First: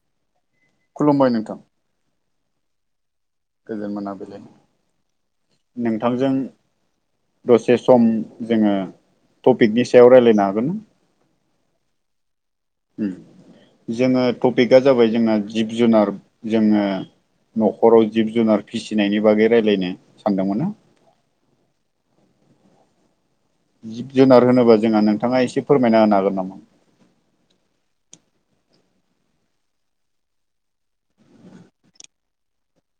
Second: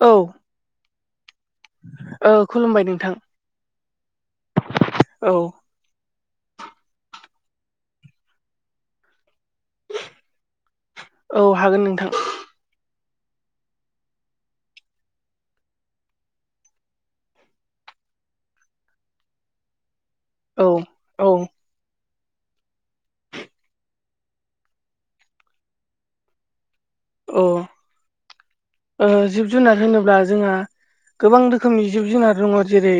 औ खुलुमबाय नोंथां औ खुलुमबाय नोंथां गोजोन मोनाबिलि औ नोंथांजों दसे सम जोङो टपिकनि सायाव रायलायनो हागोन औ हागोन नोंथां जोङो टपिकआ जाबाय जोंना जिब जुनार जोङो न'खराव जिब जुनार फिसिनायनि बागै रायलायनि औ औ जिब जुनार होनोबा जोंहा नोंथाङा एसे फोरमायना होनो हागोन नामा? अ जिब जुनार होनोब्ला जोंहा गोबां रोखोमनि जिब जुनार दङ जेरै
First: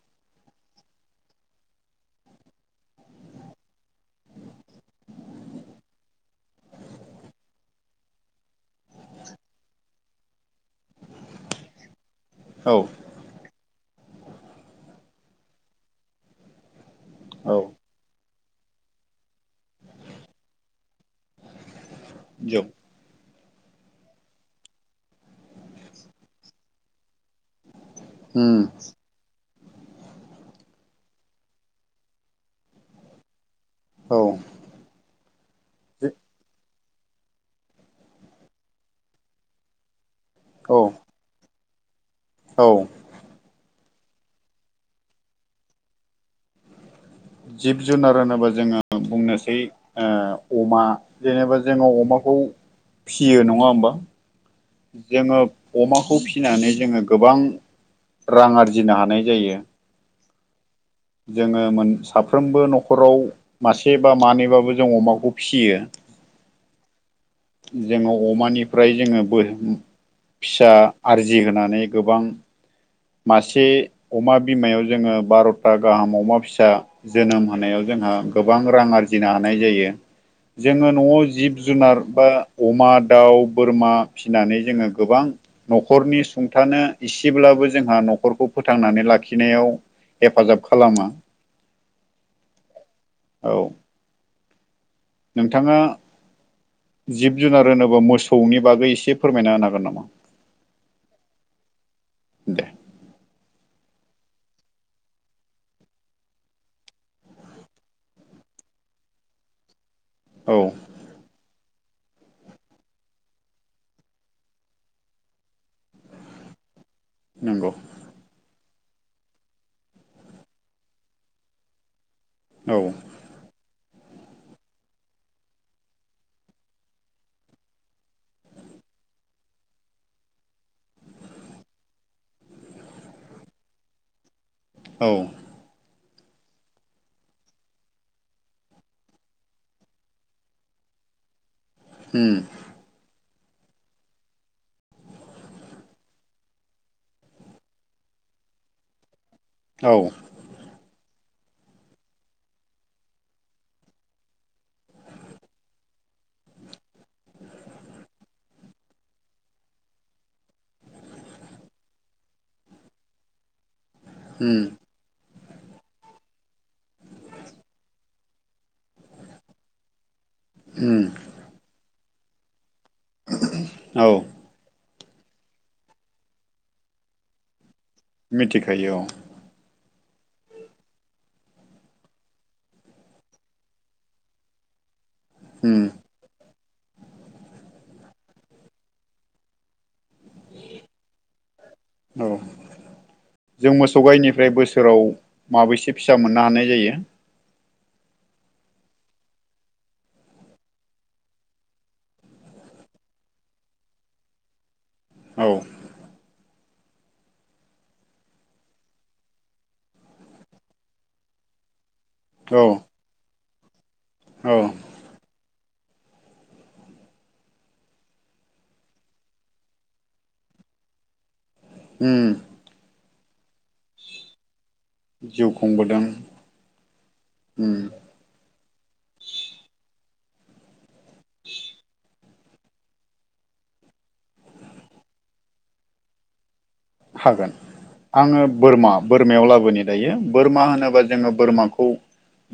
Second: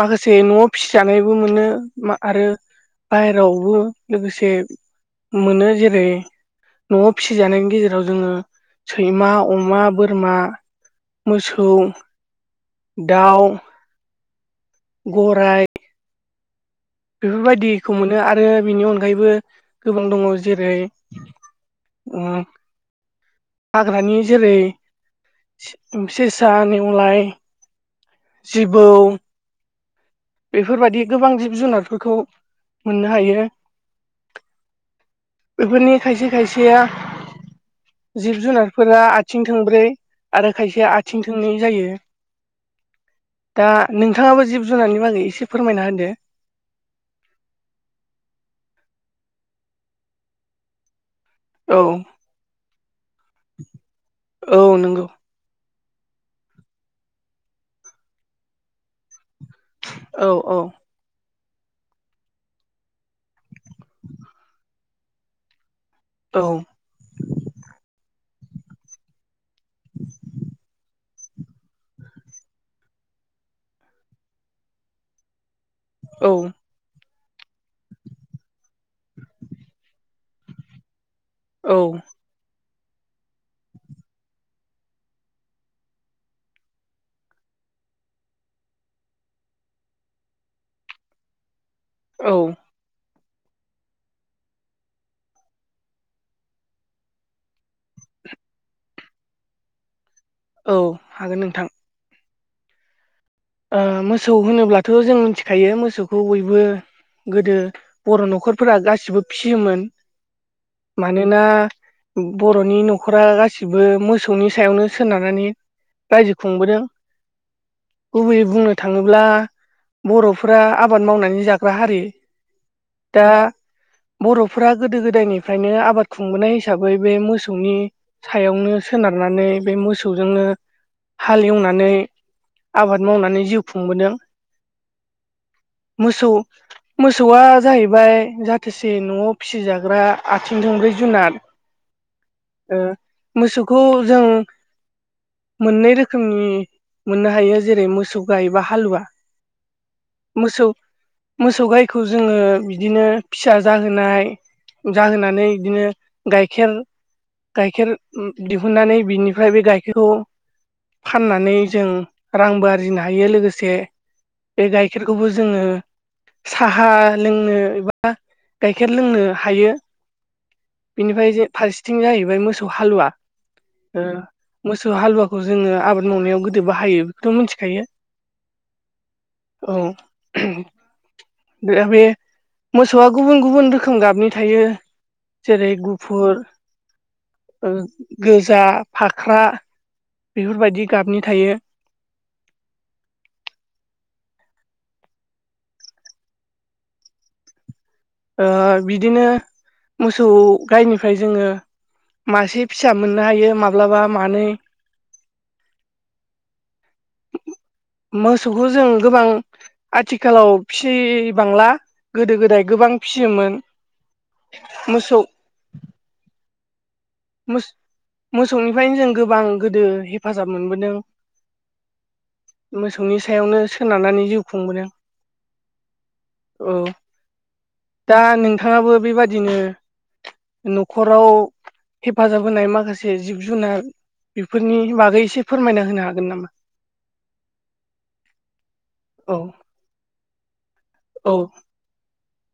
माखासे न'आव फिसिजानायबो मोनो आरो बायहेरावबो लोगोसे मोनो जेरै न'आव फिसिजानायनि गेजेराव जोङो सैमा अमा बोरमा मोसौ औ दाउ गराइ औ बेफोरबायदिखौ मोनो आरो बेनि अनगायैबो गोबां दङ जेरै उ जौ हाग्रानि जेरै सेसा नेवलाय उम जिबौ बेफोरबायदि गोबां जिब जुनारफोरखौ मोननो हायो। औ बेफोरनि खायसे खायसेया जिब जुनारफोरा आथिं थोंब्रै आरो औ खायसेया आथिं थोंनै जायो औ। दा नोंथाङाबो जिब जुनारनि बागै एसे फोरमायना होदो। जिब जुनार होनोबा जोङो बुंनोसै अमा। जेनेबा औ जोङो अमाखौ फिसियो नङा होमबा औ नंगौ जोङो? अमाखौ फिसिनानै जोङो गोबां रां आरजिनो हानाय जायो। औ औ। जोङो मोन साफ्रोमबो न'खराव मासे बा मानैबाबो जों अमाखौ फिसियो। औ। जोङो अमानिफ्राय जोङो बो। फिसा आरजि होनानै गोबां। मासे अमा बिमायाव जोङो बार'था गाहाम औ अमा फिसा जोनोम होनायाव जोंहा गोबां रां आरजिनो हानाय जायो जोङो न'आव। औ जिब-जुनार अमा दाउ बोरमा फिसिनानै जोङो गोबां न'खरनि सुंथानो इसेब्ला बो जोंहा न'खरखौ फोथांनानै लाखिनायाव हेफाजाब खालामो। औ। औ। नोंथाङा जिब जुनार होनोब्ला मोसौनि बागै एसे फोरमायना होनो हागोन नामा? औ हागोन नोंथां। दे। मोसौ होनोब्लाथ' जों मिथिखायो मोसौखौ बयबो। गोदो बर' न'खरफोरा गासिबो फिसियोमोन औ मानोना बर'नि न'खरा गासिबो मोसौनि सायावनो सोनारनानै। रायजो खुंबोदों। नंगौ। गुबैयै बुंनो थाङोब्ला बर'फोरा आबाद मावनानै जाग्रा हारि औ। दा बर'फोरा गोदो गोदायनिफ्रायनो आबाद खुंबोनाय हिसाबै बे मोसौनि सायावनो सोनार नानै बे मोसौजोंनो हाल एवनानै। आबाद मावनानै जिउ खुंबोदों। औ मोसौ। मोसौआ जाहैबाय जाथोसे न'आव फिसिजाग्रा आथिं थोंब्रै जुनाद ओम। मोसौखौ जों मोननै रोखोमनि मोननो हायो। जेरै मोसौ गाय बा हालुवा। औ मोसौ मोसौ गायखौ जोङो बिदिनो फिसा जाहोनाय। जाहोनानै बिदिनो गाइखेर गाइखेर। दिहुननानै बिनिफ्राय बे गाइखेरखौ फाननानै जों रांबो आरजिनो हायो लोगोसे उम बे गाइखेरखौबो जोङो सा हा लोंनो एबा गाइखेर लोंनो हायो। उम बेनिफ्राय फारसेथिं जाहैबाय मोसौ हालुवा औ मो सौ हालुवाखौ जोङो आबाद मावनायाव गोदो बा हायो बेखौथ' मिथिखायो। मिथिखायो औ औ। दा बे मोसौआ गुबुन गुबुन रोखोम गाबनि थायो। जेरै उम गुफुर गोजा फाख्रा बेफोरबायदि गाबनि थायो। औ जों मोसौ गाइनिफ्राय बोसोराव माबैसे फिसा मोननो हानाय जायो? ओ बिदिनो मोसौ गायनिफ्राय जोङो मासे फिसा मोननो हायो माब्लाबा मानै औ [inaudible] मोसौखौ जों गोबां आथिखालाव फिसिबांला गोदो औ गोदाय गोबां फियोमोन औ मोसौ मोस मोसौनिफ्रायनो जों गोबां गोदो हेफाजाब मोनबोदों उम थोंनि सायावनो सोनारनानै जिउ खुंबोदों जिउ खुंबोदों औ उम दा नोंथाङाबो बेबादिनो न'खराव हेफाजाब होनाय माखासे जिब जुनार बेफोरनि बागै एसे फोरमायना होनो हागोन नामा हागोन आङो बोरमा औ बोरमायाव लाबोनि दायो बोरमा होनो बा जोङो औ बोरमाखौ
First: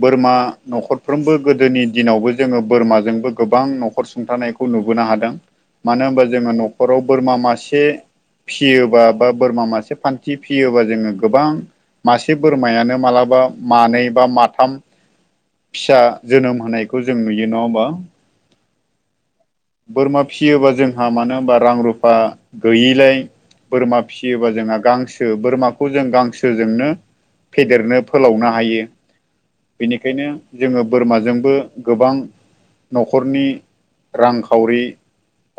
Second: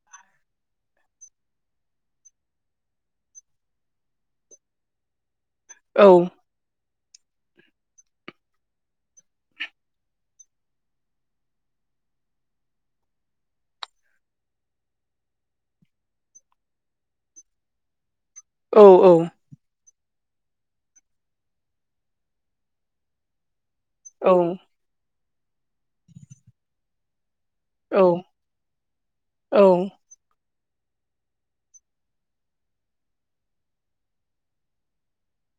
बोरमा न'खरफ्रोमबो गोदोनि दिनावबो जोङो बोरमाजोंबो गोबां न'खर सुंथानायखौ नुबो नो हादों मानो औ होनबा जोङो न'खराव बोरमा मासे फियोबा बा बोरमा मासे फान्थि फियोबा जोङो गोबां मासे बोरमायानो मालाबा मानै बा माथाम फिसा जोनोम होनायखौ जों नुयो नङा होमबा औ औ बोरमा फिसियोबा जोंहा मानो होनबा रां रुफा गैयिलाय बोरमा औ फिसियोबा जोंहा गांसो बोरमाखौ जों गांसोजोंनो फेदेरनो औ फोलावनो हायो बेनिखायनो जोङो बोरमाजोंबो गोबां न'खरनि रांखावरि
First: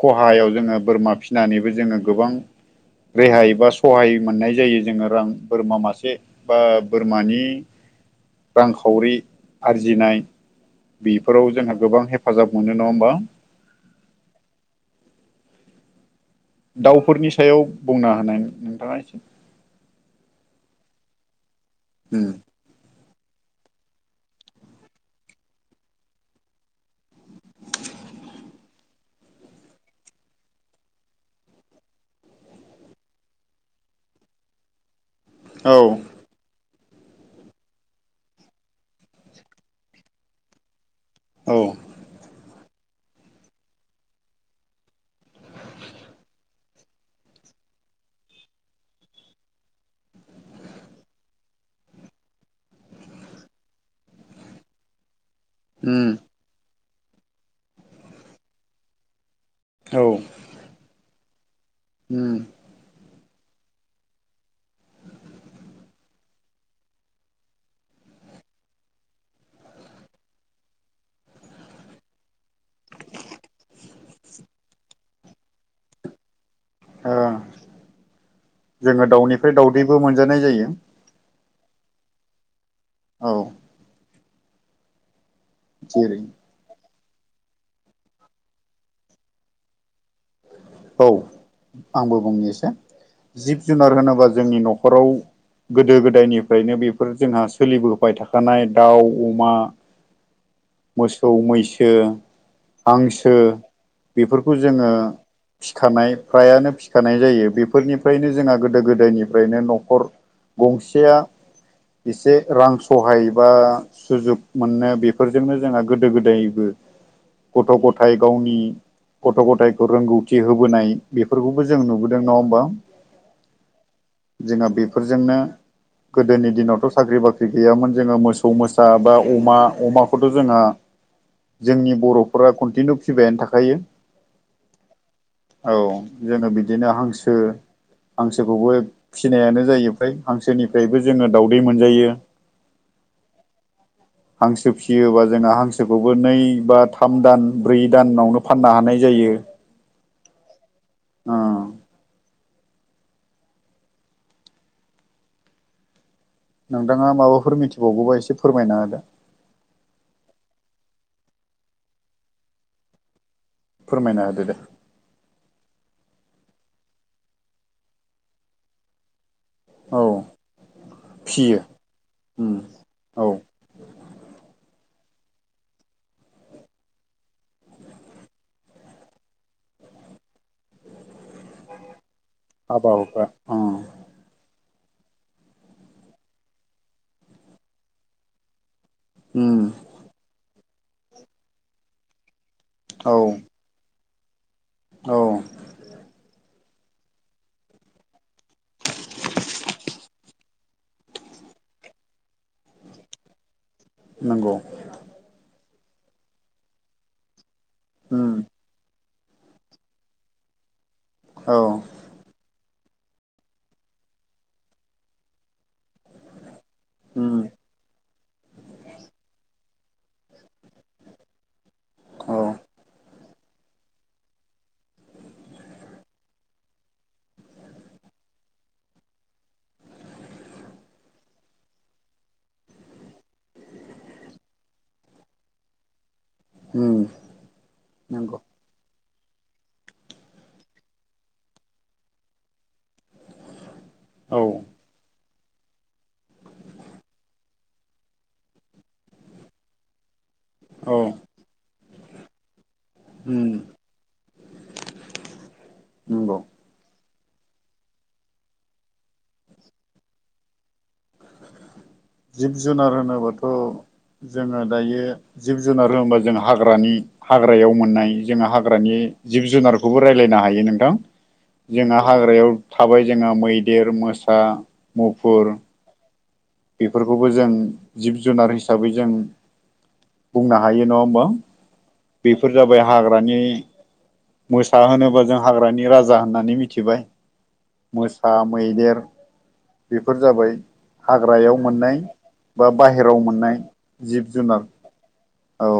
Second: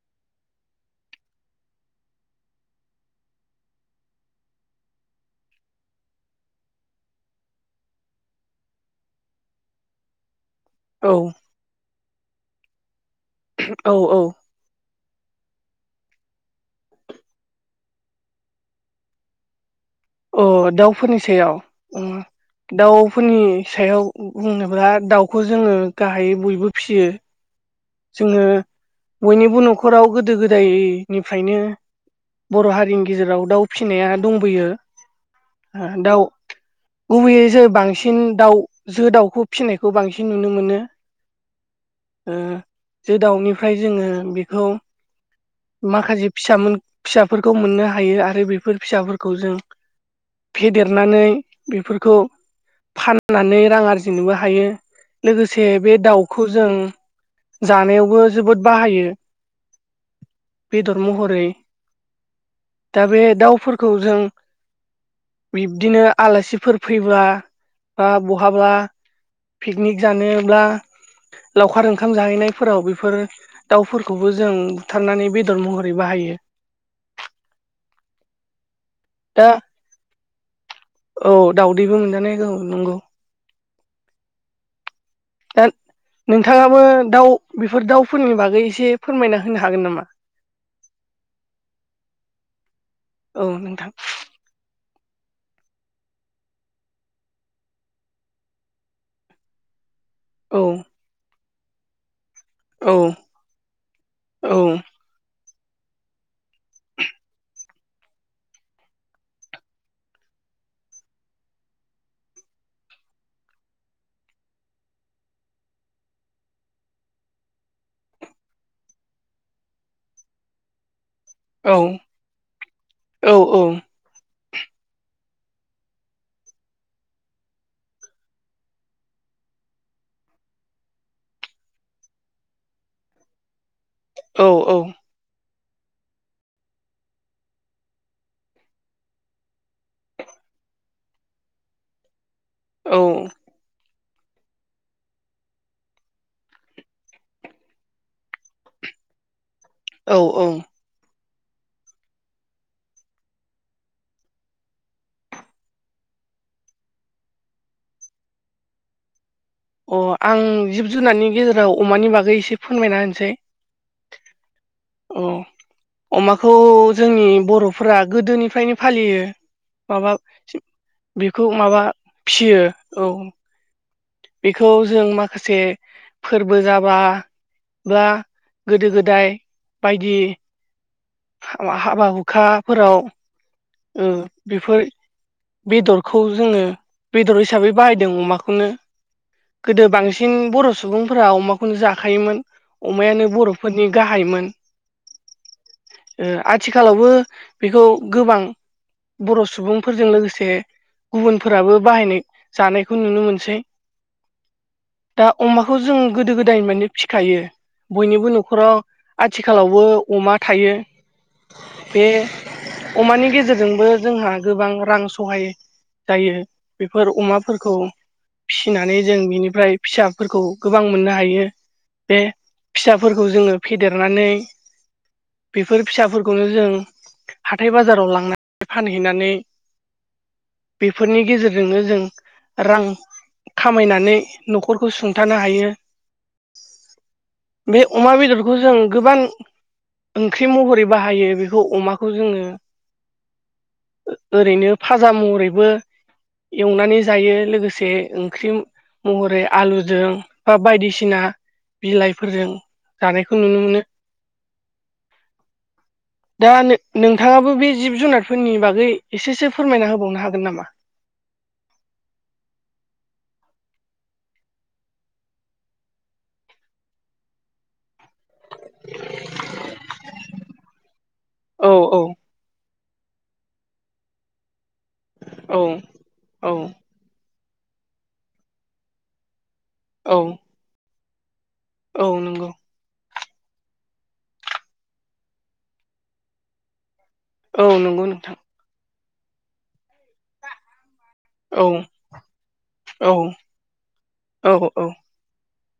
खहायाव जोङो बोरमा फिसिनानैबो जोङो गोबां रेहाय बा सहाय मोननाय जायो जोङो रां बोरमा मासे बा बोरमानि रांखावरि आरजिनाय औ बेफोराव जोंहा गोबां हेफाजाब मोनो नङा होमबा औ औ दाउफोरनि सायाव बुंना होनाय नोंथाङा एसे अ दाउफोरनि सायाव उम एसे दाउ फोरनि सायाव बुंनोब्ला दाउखौ जोङो गाहायै बयबो फिसियो जोङो बयनिबो न'खराव गोदो गोदायनिफ्रायनो बर' हारिनि गेजेराव दाउ फिसिनाया दंबोयो औ ओ दाउ गुबैयै जों बांसिन दाउ जो दाउखौ फिसिनायखौ बांसिन नुनो मोनो औ जो दाउनिफ्राय जोङो बेखौ माखासे फिसा मोन फिसाफोरखौ मोननो हायो आरो बेफोर फिसाफोरखौ जों फेदेरनानै बेफोरखौ फाननानै रां आरजिनोबो हायो लोगोसे बे उम दाउखौ जों जानायावबो जोबोद बाहायो औ बेदर महरै उम दा बे दाउफोरखौ जों बिब्दिनो आलासिफोर फैब्ला बा बहाबा पिकनिक जानोब्ला लावखार ओं खाम जाहैनायफोराव बेफोर दाउफोरखौबो जों बुथारनानै बेदर महरै बाहायो ओं जोङो दा दाउनिफ्राय दाउदैबो मोनजानाय जायो औ दाउदैबो मोनजानाय औ नंगौ औ ओन जेरै नोंथाङाबो दाउ बेफोर दाउफोरनि बागै एसे फोरमायना होनो हागोन नामा औ आंबो बुंनि एसे औ जिब नोंथां जुनार होनोबा जोंनि न' खराव गोदो गोदायनिफ्रायनो बेफोर जोंहा सोलिबोबाय थाखानाय दाउ अमा औ मोसौ मैसो औ हांसो औ बेफोरखौ जोङो फिखानाय फ्रायानो फिखानाय जायो बेफोरनिफ्रायनो जोंहा गोदो गोदायनिफ्रायनो न'खर गंसेया एसे रां सहाय बा सुजुग मोनो बेफोरजोंनो जोंहा गोदो गोदायबो गथ' गथाय गावनि गथ' गथायखौ रोंगौ थि होबोनाय बेफोरखौबो औ जों नुबोदों नङा होमबा औ जोङो बेफोरजोंनो गोदोनि दिनावथ' साख्रि बाख्रि गैयामोन जोङो मोसौ मोसा बा अमा अमाखौथ' जोंहा जोंनि बर'फोरा कन्टिनिउ फिबायानो थाखायो औ औ औ जोङो बिदिनो हांसो हांसोखौबो फिनायानो जायो फ्राय हांसोनिफ्रायबो जोङो दावउदै मोनजायो औ [unintelligible] हांसो फिसियोबा जोङो हांसोखौबो नै बा थाम दान ब्रै दानावनो फाननो हानाय जायो औ औ ओ नोंथाङा माबाफोर मिथिबावगौबा एसे फोरमायना होदो अ आं जिब जुनारनि गेजेराव अमानि बागै एसे फोरमायना होनोसै फोरमायना होदो दे अ अमाखौ जोंनि बर'फोरा गोदोनिफ्रायनो फालियो औ माबा बेखौ फियो माबा उम फियो औ बेखौ जों माखासे फोरबो जाबा बा गोदो गोदाय बायदि हाबा हाबा हाबा हुखाफोराव हुखा उम बेफोर बेदरखौ जोङो बेदर हिसाबै बाहायदों अमाखौनो उम गोदो बांसिन बर' सुबुंफोरा अमाखौनो जाखायोमोन औ अमायानो बर'फोरनि गाहायमोन औ ओ आथिखालावबो बेखौ गोबां बर' सुबुंफोरजों लोगोसे गुबुनफोराबो बाहायनाय जानायखौ नुनो मोनसै नंगौ खौ जों गोदो गोदाय माने फिखायो उम बयनिबो न'खराव आथिखालावबो अमा थायो औ बे अमानि गेजेरजोंबो जोंहा गोबां रां सहायो जायो बेफोर उम अमाफोरखौ फिसिनानै जों बिनिफ्राय फिसाफोरखौ गोबां मोननो हायो बे औ फिसाफोरखौ खौ जोङो फेदेरनानै बेफोर फिसाफोरखौनो जों हाथाय बाजाराव लांनानै फानहैनानै बेफोरनि गेजेरजोंनो जों रां खामायनानै न'खरखौ सुंथानो हायो उम बे अमा नंगौ बेदरखौ जों गोबां ओंख्रि महरै बाहायो बेखौ अमाखौ जोङो औ ओरैनो फाजा महरैबो एवनानै जायो लोगोसे ओंख्रि महरै आलुजों बा औ बायदिसिना बिलाइफोरजों जानायखौ उम नुनो मोनो नंगौ दा नो नोंथाङाबो बे जिब जुनारफोरनि बागै एसेसो फोरमायना होबावनो हागोन नामा जिब जुनार होनोबाथ' जोङो दायो जिब जुनार होनोबा जों हाग्रानि हाग्रायाव मोननाय जोङो हाग्रानि जिब जुनारखौबो रायलायनो हायो नोंथां औ औ जोंना हाग्रायाव थाबाय जोङा मैदेर, मोसा, मुफुर औ औ बेफोरखौबो जों जिब-जुनार हिसाबै जों औ बुंनो हायो नङा होनबा औ नंगौ बेफोर जाबाय हाग्रा हाग्रानि मोसा होनोबा जों हाग्रानि राजा होननानै मिथिबाय औ नंगौ मोसा नोंथां मैदेर बेफोर जाबाय हाग्रायाव औ मोननाय बा औ बाहेराव मोननाय औ जिब-जुनार औ औ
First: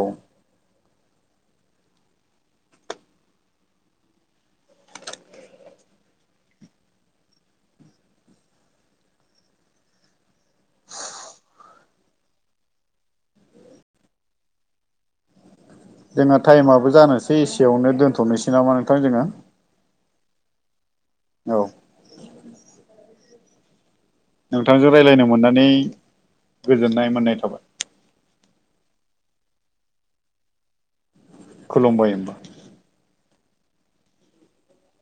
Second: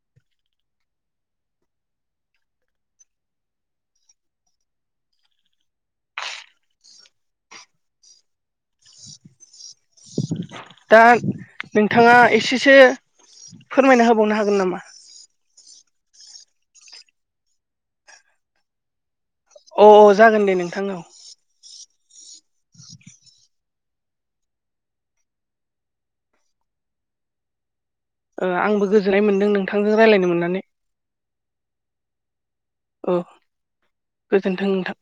[inaudible] दा नोंथाङा एसेसो फोरमायना होबावनो हागोन नामा? जोङा टाइमाबो जानोसै इसेयावनो दोनथ'नोसै नामा नोंथां जोङो अ औ जागोन दे नोंथां‌ ओं औ नोंथांजों रायलायनो मोननानै गोजोननाय मोननाय थाबाय ओ आंबो गोजोननाय मोन्दों नोंथांजों रायलायनो मोननानै खुलुमबाय होमबा गोजोनथों नोंथां